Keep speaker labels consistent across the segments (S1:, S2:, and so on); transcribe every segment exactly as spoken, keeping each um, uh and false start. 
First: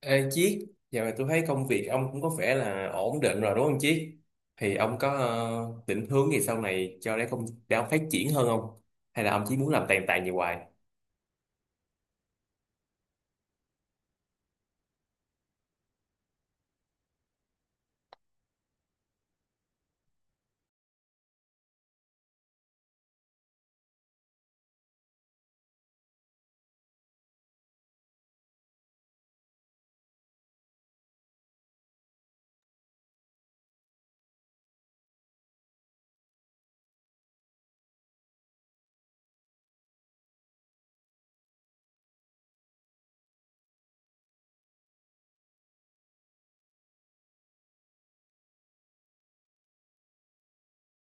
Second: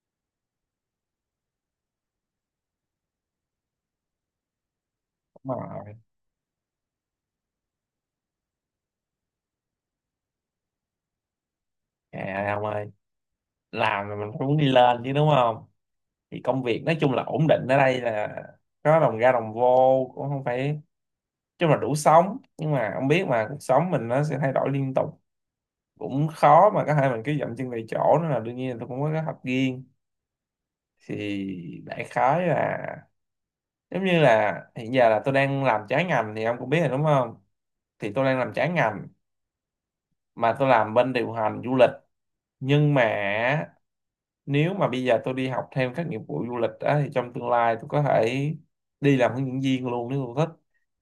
S1: Ê Chiết, giờ này tôi thấy công việc ông cũng có vẻ là ổn định rồi đúng không Chiết? Thì ông có
S2: Đúng
S1: ờ,
S2: rồi.
S1: định hướng gì sau này cho để công để ông phát triển hơn không? Hay là ông chỉ muốn làm tàn tàn như hoài?
S2: trời ông ơi, làm mà mình cũng muốn đi lên chứ, đúng không? Thì công việc nói chung là ổn định, ở đây là có đồng ra đồng vô, cũng không phải, nói chung là đủ sống. Nhưng mà ông biết mà, cuộc sống mình nó sẽ thay đổi liên tục, cũng khó mà có thể mình cứ dậm chân tại chỗ, nên là đương nhiên là tôi cũng có kế hoạch riêng. Thì đại khái là giống như là hiện giờ là tôi đang làm trái ngành, thì ông cũng biết rồi đúng không? Thì tôi đang làm trái ngành, mà tôi làm bên điều hành du lịch. Nhưng mà nếu mà bây giờ tôi đi học thêm các nghiệp vụ du lịch á, thì trong tương lai tôi có thể đi làm hướng dẫn viên luôn, nếu tôi thích.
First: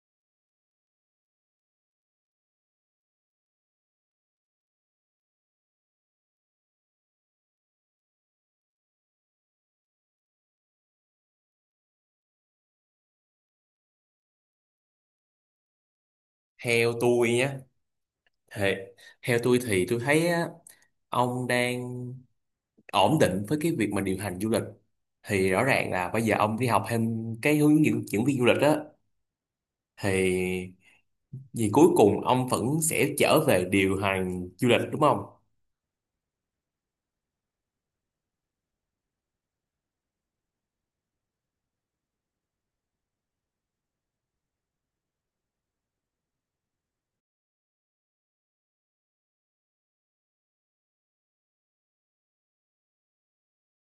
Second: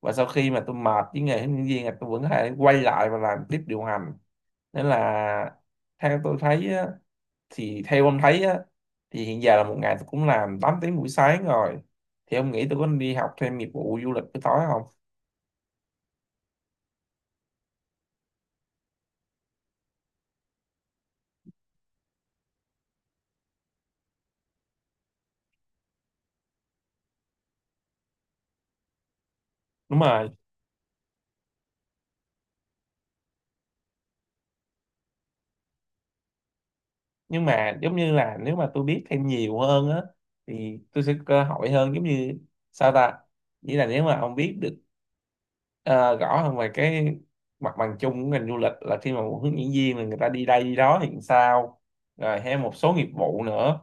S2: Và sau khi mà tôi mệt với nghề hướng dẫn viên là tôi vẫn có thể quay lại và làm tiếp điều hành. Nên là theo tôi thấy á, thì theo ông thấy á, thì hiện giờ là một ngày tôi cũng làm tám tiếng buổi sáng rồi, thì ông nghĩ tôi có nên đi học thêm nghiệp vụ du lịch buổi tối không?
S1: Theo tôi nhé, thì theo tôi thì tôi thấy á, ông đang ổn định với cái việc mà điều hành du lịch. Thì rõ ràng là bây giờ ông đi học thêm cái hướng dẫn dẫn viên du lịch á,
S2: Đúng rồi.
S1: thì vì cuối cùng ông vẫn sẽ trở về điều hành du lịch đúng không?
S2: Nhưng mà giống như là nếu mà tôi biết thêm nhiều hơn á, thì tôi sẽ có cơ hội hơn. Giống như sao ta, nghĩa là nếu mà ông biết được ờ, rõ hơn về cái mặt bằng chung của ngành du lịch, là khi mà một hướng dẫn viên là người ta đi đây đi đó thì sao, rồi hay một số nghiệp vụ nữa,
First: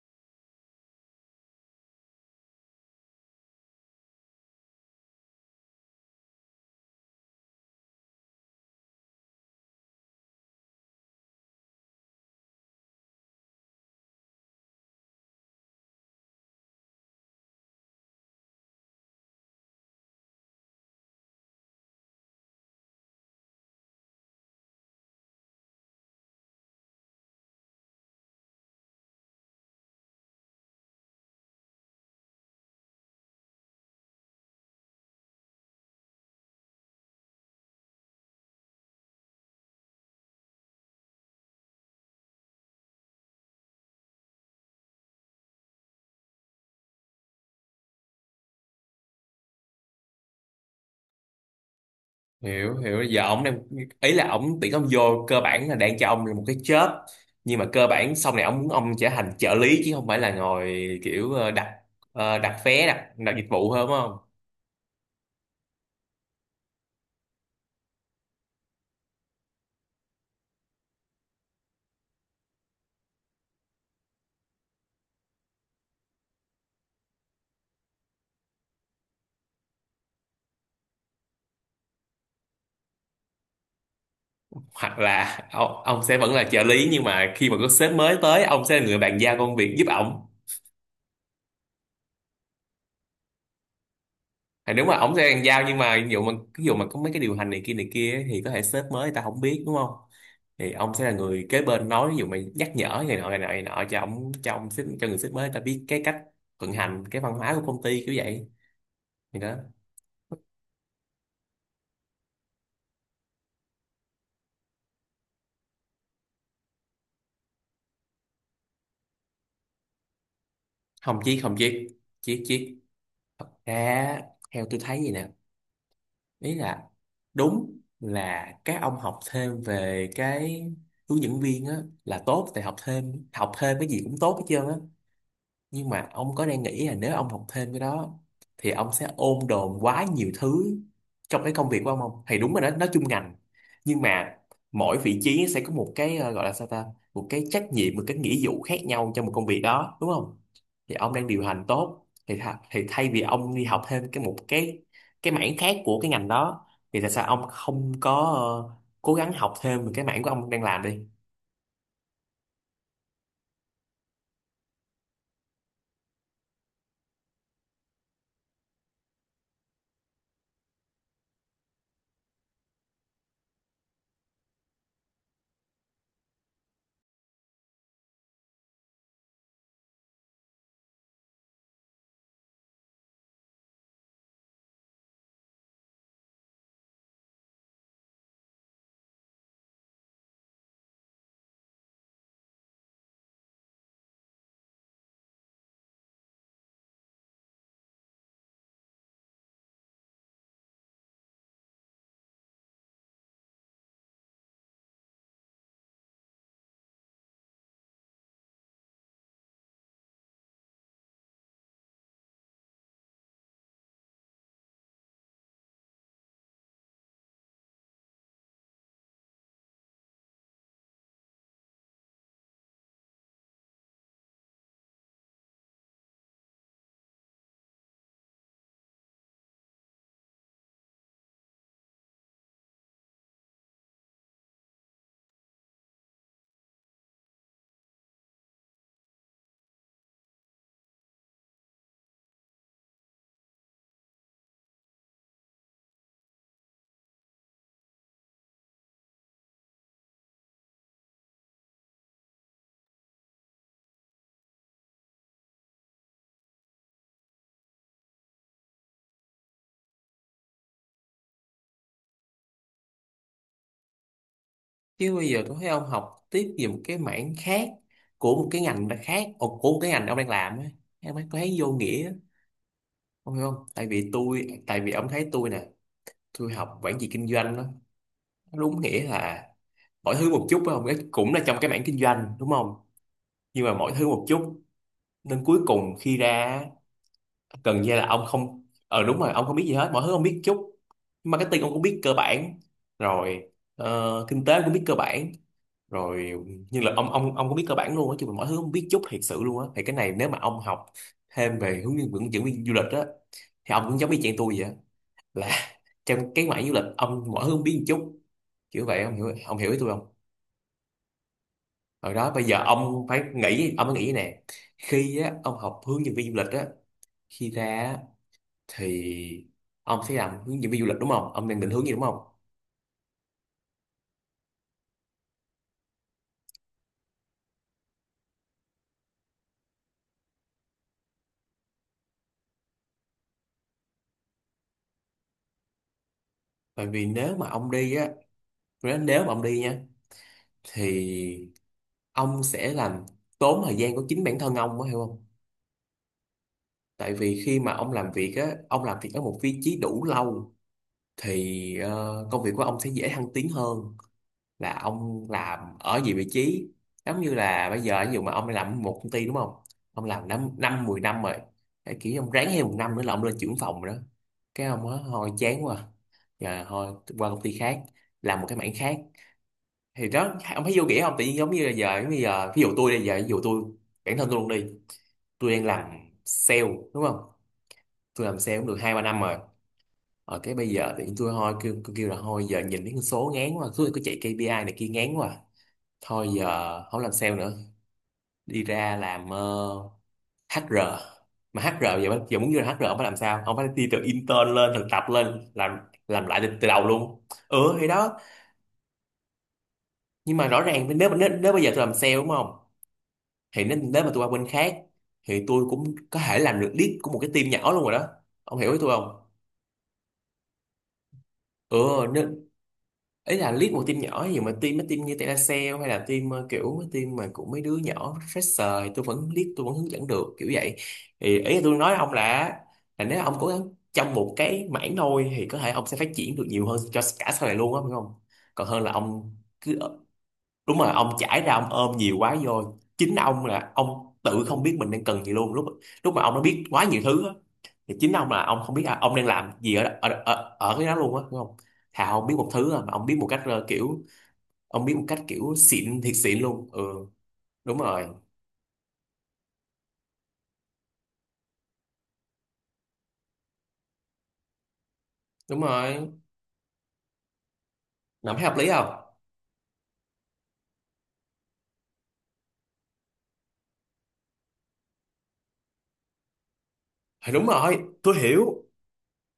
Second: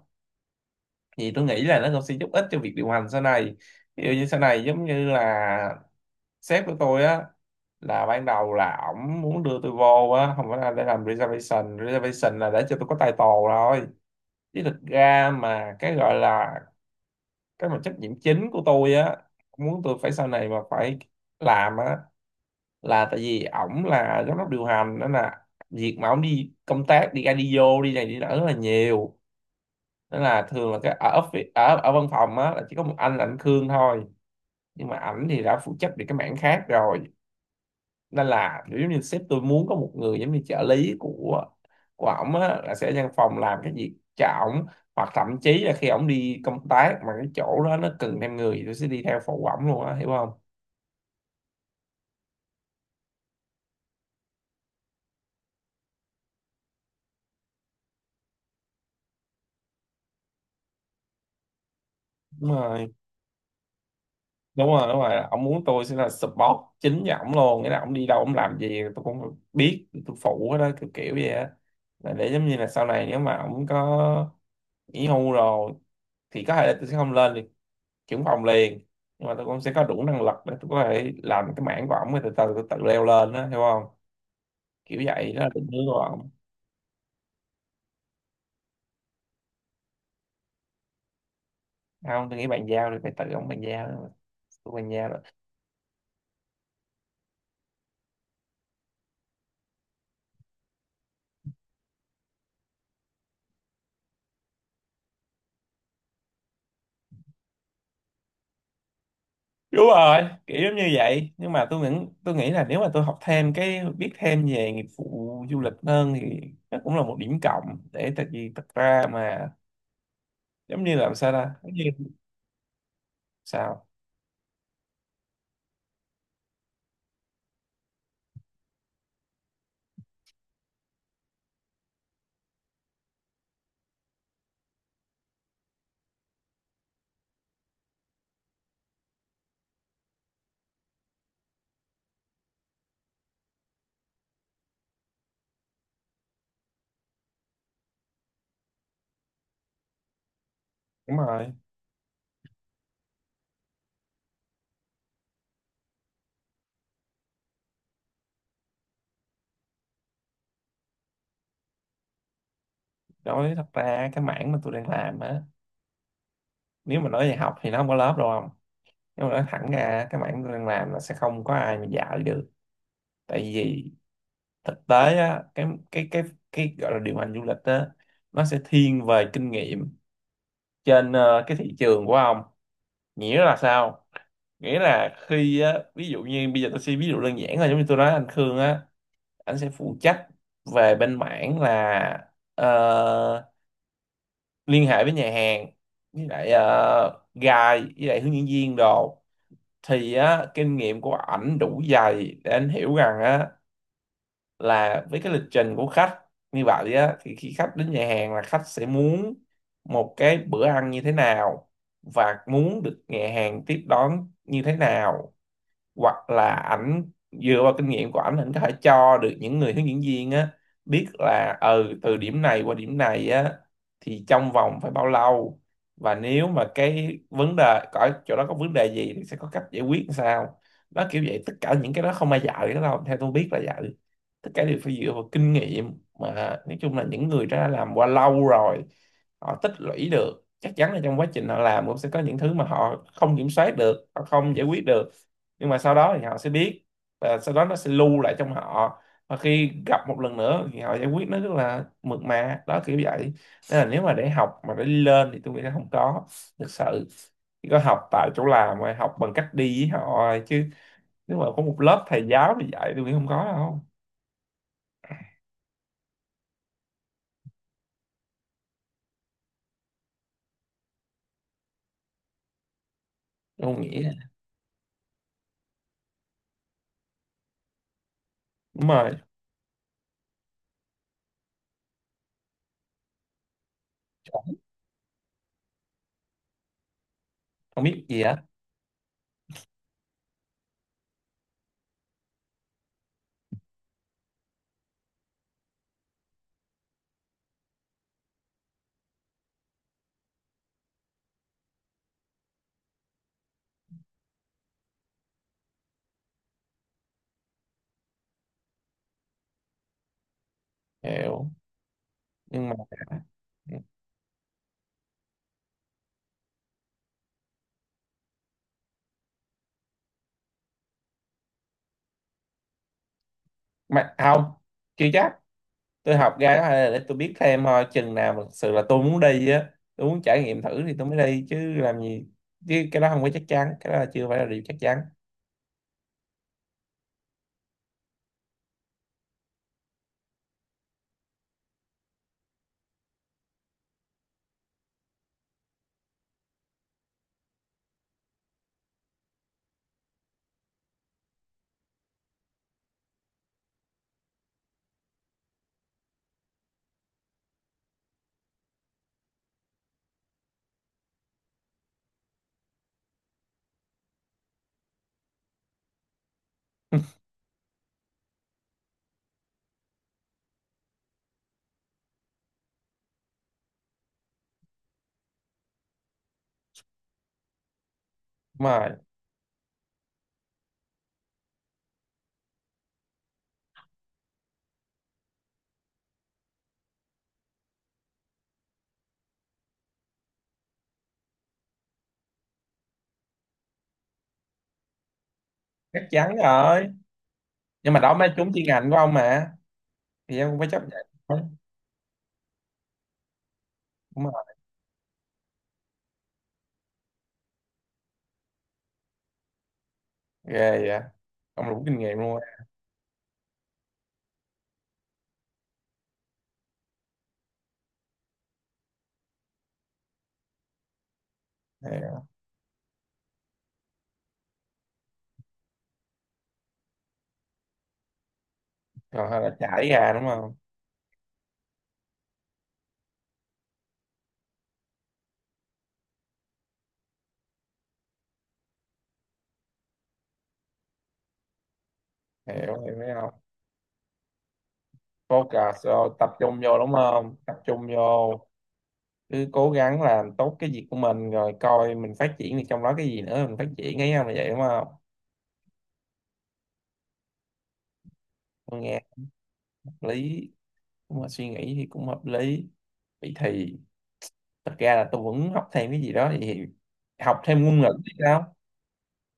S2: thì tôi nghĩ là nó cũng sẽ giúp ích cho việc điều hành sau này. Ví dụ như sau này giống như là sếp của tôi á, là ban đầu là ổng muốn đưa tôi vô á, không phải là để làm reservation. Reservation là để cho tôi có title rồi, chứ thực ra mà cái gọi là cái mà trách nhiệm chính của tôi á, muốn tôi phải sau này mà phải làm á, là tại vì ổng là giám đốc điều hành, nên là việc mà ổng đi công tác, đi ra đi vô đi này đi nọ rất là nhiều, nên là thường là cái ở office, ở ở văn phòng á là chỉ có một anh là anh Khương thôi. Nhưng mà ảnh thì đã phụ trách về cái mảng khác rồi, nên là kiểu giống như sếp tôi muốn có một người giống như trợ lý của của ổng á, là sẽ ở văn phòng làm cái việc cho ổng, hoặc thậm chí là khi ổng đi công tác mà cái chỗ đó nó cần thêm người thì tôi sẽ đi theo phụ ổng luôn á, hiểu không?
S1: Hiểu hiểu Giờ ông đang ý là ông tuyển ông vô cơ bản là đang cho ông một cái job, nhưng mà cơ bản sau này ông muốn ông trở thành trợ lý chứ không phải là ngồi kiểu ờ, đặt ờ,
S2: Đúng
S1: đặt vé
S2: rồi,
S1: đặt đặt dịch vụ hơn đúng không?
S2: đúng rồi, đúng rồi. Ông muốn tôi sẽ là support chính cho ổng luôn, nghĩa là ổng đi đâu ổng làm gì tôi cũng biết, tôi phụ hết đó, kiểu kiểu vậy á. Là để giống như là sau này nếu mà ổng có nghỉ hưu rồi, thì có thể là tôi sẽ không lên được trưởng phòng liền, nhưng mà tôi cũng sẽ có đủ năng lực để tôi có thể làm cái mảng của ổng, rồi từ từ tôi tự leo lên đó, hiểu không?
S1: Hoặc
S2: Kiểu vậy
S1: là
S2: đó là định
S1: ông,
S2: hướng của
S1: ông sẽ
S2: ổng.
S1: vẫn là trợ lý nhưng mà khi mà có sếp mới tới ông sẽ là người bàn giao công việc giúp ổng.
S2: Không, tôi nghĩ bàn giao thì phải tự ổng bàn giao đó,
S1: Thì
S2: tôi
S1: nếu
S2: bàn
S1: mà
S2: giao.
S1: ổng sẽ hàng giao, nhưng mà ví dụ mà ví dụ mà có mấy cái điều hành này kia này kia ấy, thì có thể sếp mới người ta không biết đúng không? Thì ông sẽ là người kế bên nói ví dụ mà nhắc nhở này nọ này nọ này nọ cho ông cho ông sếp cho người sếp mới người ta biết cái cách vận hành cái văn hóa của công ty kiểu vậy. Thì đó,
S2: Đúng rồi, kiểu giống như vậy. Nhưng mà tôi nghĩ tôi nghĩ là nếu mà tôi học thêm cái, biết thêm về nghiệp vụ du lịch hơn, thì nó cũng là một điểm cộng để, tại vì thật ra mà, giống như làm
S1: không
S2: sao
S1: chiếc không
S2: ta, giống như
S1: chiếc chiếc chiếc
S2: sao?
S1: Ra theo tôi thấy gì nè, ý là đúng là các ông học thêm về cái hướng dẫn viên á là tốt, tại học thêm học thêm cái gì cũng tốt hết trơn á. Nhưng mà ông có đang nghĩ là nếu ông học thêm cái đó thì ông sẽ ôm đồm quá nhiều thứ trong cái công việc của ông không? Thì đúng rồi đó, nó chung ngành, nhưng mà mỗi vị trí sẽ có một cái ờ, gọi là sao ta, một cái trách nhiệm một cái nghĩa vụ khác nhau trong một công việc đó đúng không? Thì ông
S2: Đúng
S1: đang điều
S2: rồi.
S1: hành tốt thì tha, thì thay vì ông đi học thêm cái một cái cái mảng khác của cái ngành đó, thì tại sao ông không có ờ, cố gắng học thêm về cái mảng của ông đang làm đi?
S2: Đối với, thật ra cái mảng mà tôi đang làm á, nếu mà nói về học thì nó không có lớp đâu, không. Nhưng mà nói thẳng ra cái mảng tôi đang làm là sẽ không có ai mà dạy được, tại vì thực tế á, cái cái cái cái gọi là điều hành du lịch á, nó sẽ thiên về kinh nghiệm trên ờ, cái thị trường của ông. Nghĩa là sao? Nghĩa là khi á, ví dụ như bây giờ tôi sẽ ví dụ đơn giản, là giống như tôi nói anh Khương á, anh sẽ phụ trách về bên mảng là ờ, liên hệ với nhà hàng, với lại ờ, guide, với lại hướng dẫn viên đồ, thì á, kinh nghiệm của ảnh đủ dày để anh hiểu rằng á, là với cái lịch trình của khách như vậy á, thì khi khách đến nhà hàng là khách sẽ muốn một cái bữa ăn như thế nào và muốn được nhà hàng tiếp đón như thế nào. Hoặc là ảnh dựa vào kinh nghiệm của ảnh, ảnh có thể cho được những người hướng dẫn viên á biết là, ừ, từ điểm này qua điểm này á thì trong vòng phải bao lâu, và nếu mà cái vấn đề có chỗ đó có vấn đề gì thì sẽ có cách giải quyết làm sao. Đó kiểu vậy, tất cả những cái đó không ai dạy cái đó đâu, theo tôi biết là dạy, tất cả đều phải dựa vào kinh nghiệm mà. Nói chung là những người đã làm qua lâu rồi, họ tích lũy được, chắc chắn là trong quá trình họ làm cũng sẽ có những thứ mà họ không kiểm soát được, họ không giải quyết được, nhưng mà sau đó thì họ sẽ biết, và sau đó nó sẽ lưu lại trong họ, và khi gặp một lần nữa thì họ giải quyết nó rất là mượt mà, đó kiểu vậy. Nên là nếu mà để học mà để đi lên thì tôi nghĩ nó không có thực sự, chỉ có học tại chỗ làm, rồi học bằng cách đi với họ rồi, chứ nếu mà có một lớp thầy giáo thì dạy, tôi nghĩ không có đâu.
S1: Chứ bây giờ tôi thấy ông học tiếp về một cái mảng khác của một cái ngành đã khác ồ, của một cái ngành ông đang làm á, em ấy có thấy vô nghĩa á. Ông hiểu không,
S2: Tôi không
S1: tại
S2: nghĩ.
S1: vì tôi tại vì ông thấy tôi nè, tôi học quản trị kinh doanh đó, nó đúng
S2: Đúng
S1: nghĩa
S2: rồi.
S1: là mọi thứ một chút phải không? Cái cũng là trong cái mảng kinh doanh đúng không, nhưng mà mọi thứ một chút, nên cuối cùng khi ra gần
S2: Không
S1: như là
S2: biết gì
S1: ông
S2: hết.
S1: không ờ đúng rồi ông không biết gì hết, mọi thứ ông biết chút. Marketing ông cũng biết cơ bản rồi, ờ, kinh tế cũng biết cơ bản rồi, nhưng là ông ông ông có biết cơ bản luôn á chứ mà mọi thứ không biết chút thiệt sự luôn á, thì cái này nếu mà ông học thêm về hướng dẫn dẫn viên du lịch á thì ông cũng giống y chang tôi vậy á, là trong cái mảng du lịch ông mọi thứ không biết một chút, kiểu vậy. Ông hiểu ông hiểu ý tôi không?
S2: Hiểu.
S1: Rồi đó, bây giờ
S2: Nhưng mà
S1: ông phải nghĩ ông phải nghĩ nè, khi á ông học hướng dẫn viên du lịch á, khi ra á, thì ông sẽ làm hướng dẫn viên du lịch đúng không, ông đang định hướng gì đúng không?
S2: mà không, chưa chắc. Tôi học ra đó là để tôi biết thêm thôi, chừng nào mà thực sự là tôi muốn đi á, tôi muốn trải nghiệm thử thì tôi mới đi, chứ làm gì, chứ cái đó không có chắc chắn, cái đó là chưa phải là điều chắc chắn.
S1: Bởi vì nếu mà ông đi á, nếu nếu mà ông đi nha, thì ông sẽ làm tốn thời gian của chính bản thân ông á hiểu không? Tại vì khi mà ông làm việc á, ông làm việc ở một vị trí đủ lâu thì ờ, công việc của ông sẽ dễ thăng tiến hơn là ông làm ở nhiều vị trí. Giống như là bây giờ ví dụ mà ông làm một công ty đúng không, ông làm năm năm mười năm rồi, cái kiểu ông ráng thêm một năm nữa là ông lên trưởng phòng rồi đó, cái ông á thôi chán quá, giờ thôi qua công ty khác làm một cái mảng khác, thì đó ông thấy vô nghĩa không? Tự nhiên giống như là giờ giống như giờ ví dụ tôi bây giờ ví dụ tôi bản thân tôi luôn đi, tôi đang làm sale đúng không, tôi làm sale
S2: Đúng
S1: cũng được
S2: rồi.
S1: hai ba năm rồi, ở cái bây giờ thì tôi thôi kêu, kêu, kêu là thôi giờ nhìn mấy con số ngán quá, cứ cứ chạy ca pê i này kia ngán quá, thôi giờ không làm sale nữa, đi ra làm ờ, hát e rờ, mà hát e rờ giờ, giờ muốn vô làm hát e rờ ông phải làm sao, ông phải đi từ intern lên thực tập lên làm
S2: Chắc
S1: làm
S2: chắn
S1: lại từ, từ đầu
S2: rồi.
S1: luôn. Ừ thì
S2: Nhưng mà đó
S1: đó,
S2: mới trúng chuyên ngành của ông mà.
S1: nhưng
S2: Thì
S1: mà
S2: ông cũng
S1: rõ
S2: phải chấp
S1: ràng
S2: nhận
S1: nếu nếu
S2: thôi.
S1: nếu bây giờ tôi làm sale đúng không, thì nếu, nếu mà tôi
S2: Đúng
S1: qua
S2: rồi.
S1: bên khác thì tôi cũng có thể làm được lead của một cái team nhỏ luôn rồi đó. Ông hiểu ý tôi không?
S2: Ghê vậy, ông
S1: Ừ,
S2: đủ kinh nghiệm luôn
S1: nên
S2: á.
S1: ý là lead một team nhỏ gì mà team mấy team như telesale hay là team ờ, kiểu mấy team mà của mấy đứa nhỏ fresher thì tôi vẫn lead tôi vẫn hướng dẫn được kiểu vậy. Thì ý là tôi nói ông
S2: Hiểu.
S1: là là nếu ông cố gắng trong một cái mảng thôi thì có thể ông sẽ phát triển được nhiều hơn cho cả sau này luôn á phải không, còn hơn là
S2: Còn
S1: ông
S2: hay là
S1: cứ,
S2: trải ra đúng không?
S1: đúng rồi, ông chải ra ông ôm nhiều quá vô chính ông là ông tự không biết mình đang cần gì luôn, lúc lúc mà ông đã biết quá nhiều thứ á, thì chính ông là ông không biết là ông đang làm gì ở ở ở, ở cái đó luôn á đúng không? Thà ông biết một
S2: Hiểu,
S1: thứ à, mà
S2: hiểu,
S1: ông
S2: thấy
S1: biết một
S2: không.
S1: cách ờ, kiểu, ông biết một cách kiểu
S2: Focus
S1: xịn
S2: vô,
S1: thiệt
S2: tập
S1: xịn
S2: trung
S1: luôn.
S2: vô
S1: Ừ,
S2: đúng không, tập
S1: đúng
S2: trung
S1: rồi
S2: vô, cứ cố gắng làm tốt cái việc của mình rồi coi mình phát triển thì trong đó cái gì nữa mình phát triển ấy, không là vậy đúng không?
S1: đúng rồi Làm thấy hợp lý
S2: Tôi nghe
S1: không?
S2: hợp lý. Nếu mà suy nghĩ thì cũng hợp lý. Vậy thì thật ra là tôi vẫn học thêm cái gì đó thì,
S1: Thì
S2: học
S1: đúng
S2: thêm ngôn
S1: rồi,
S2: ngữ thì
S1: tôi
S2: sao?
S1: hiểu.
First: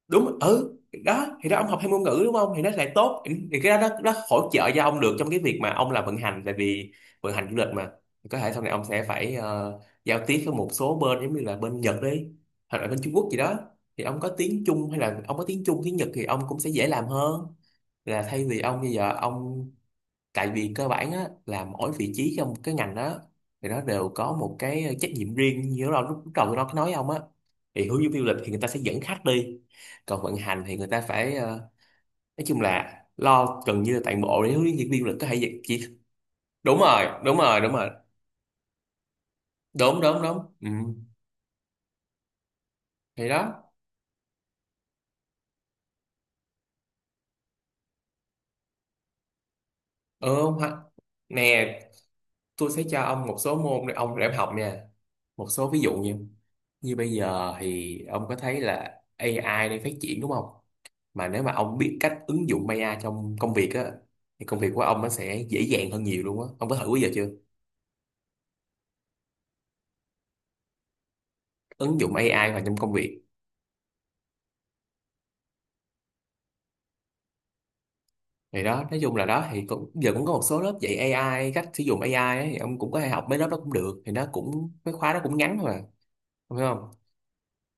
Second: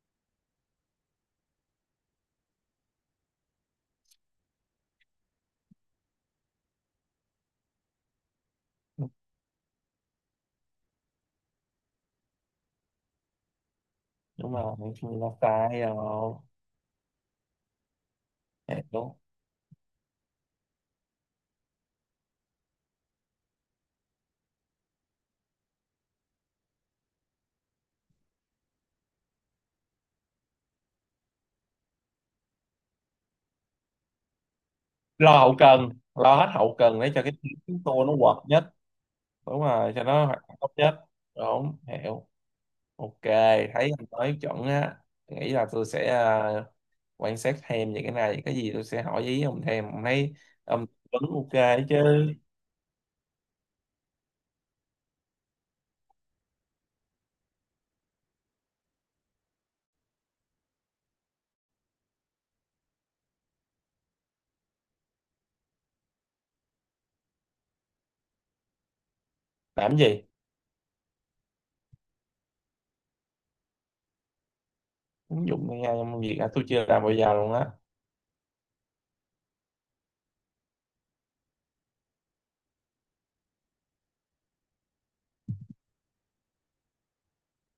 S1: Đúng, ừ, đó thì đó, ông học thêm ngôn ngữ đúng không thì nó lại tốt, thì cái đó nó, nó hỗ trợ cho ông được trong cái việc mà ông làm vận hành, tại vì vận hành du lịch mà, có thể sau này ông sẽ phải ờ, giao tiếp với một số bên giống như là bên Nhật đi, hoặc là bên Trung Quốc gì đó, thì ông có
S2: Đúng
S1: tiếng
S2: rồi
S1: Trung hay
S2: mình
S1: là
S2: là
S1: ông có tiếng Trung
S2: sai
S1: tiếng Nhật thì
S2: rồi.
S1: ông cũng sẽ dễ làm hơn là thay vì ông bây giờ
S2: Đúng.
S1: ông, tại vì cơ bản á, là mỗi vị trí trong cái ngành đó thì nó đều có một cái trách nhiệm riêng, như lúc đầu lúc đầu tôi nói cái nói ông á, thì hướng dẫn viên du lịch thì người ta sẽ dẫn khách đi, còn vận hành thì người ta phải ờ, nói chung là lo gần như là toàn bộ để hướng dẫn viên du lịch có
S2: Lo
S1: thể dẫn
S2: hậu
S1: chỉ.
S2: cần, lo hết hậu
S1: đúng
S2: cần
S1: rồi
S2: để cho cái
S1: đúng
S2: team
S1: rồi đúng
S2: chúng
S1: rồi
S2: tôi nó hoạt nhất. Đúng rồi,
S1: đúng
S2: cho
S1: đúng
S2: nó
S1: đúng
S2: hoạt động
S1: Ừ.
S2: tốt nhất. Đúng, hiểu. OK.
S1: Thì đó.
S2: Thấy anh nói chuẩn á, nghĩ là tôi sẽ à, quan sát thêm về cái này, cái gì tôi sẽ hỏi ý ông thêm. Ông thấy
S1: Ừ, hoặc-
S2: ông vẫn OK
S1: nè,
S2: chứ?
S1: tôi sẽ cho ông một số môn để ông để ông học nha. Một số ví dụ như, như bây giờ thì ông có thấy là a i đang phát triển đúng không, mà nếu mà ông biết cách ứng dụng a i trong công việc á thì công việc của ông nó sẽ dễ dàng hơn nhiều luôn á. Ông có thử bây giờ chưa,
S2: Làm gì?
S1: ứng dụng a i vào trong công việc?
S2: Ứng dụng a i trong việc à, tôi chưa làm bao giờ luôn á.
S1: Thì đó nói chung là đó, thì cũng, giờ cũng có một số lớp dạy a i cách sử dụng a i ấy, thì ông cũng có thể học mấy lớp đó cũng được, thì nó cũng mấy khóa đó cũng ngắn thôi mà. Ông hiểu không?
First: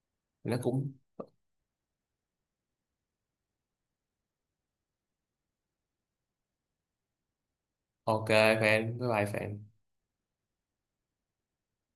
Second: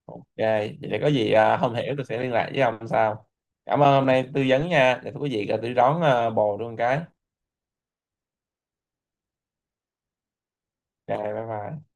S2: OK
S1: Nó
S2: vậy
S1: cũng
S2: để có gì à, không hiểu tôi sẽ liên lạc với ông sau. Cảm ơn hôm nay tư vấn nha, để thưa quý vị à, tôi đón à, bồ luôn cái.
S1: ok. Fan, bye bye fan.
S2: Rồi, bye bye.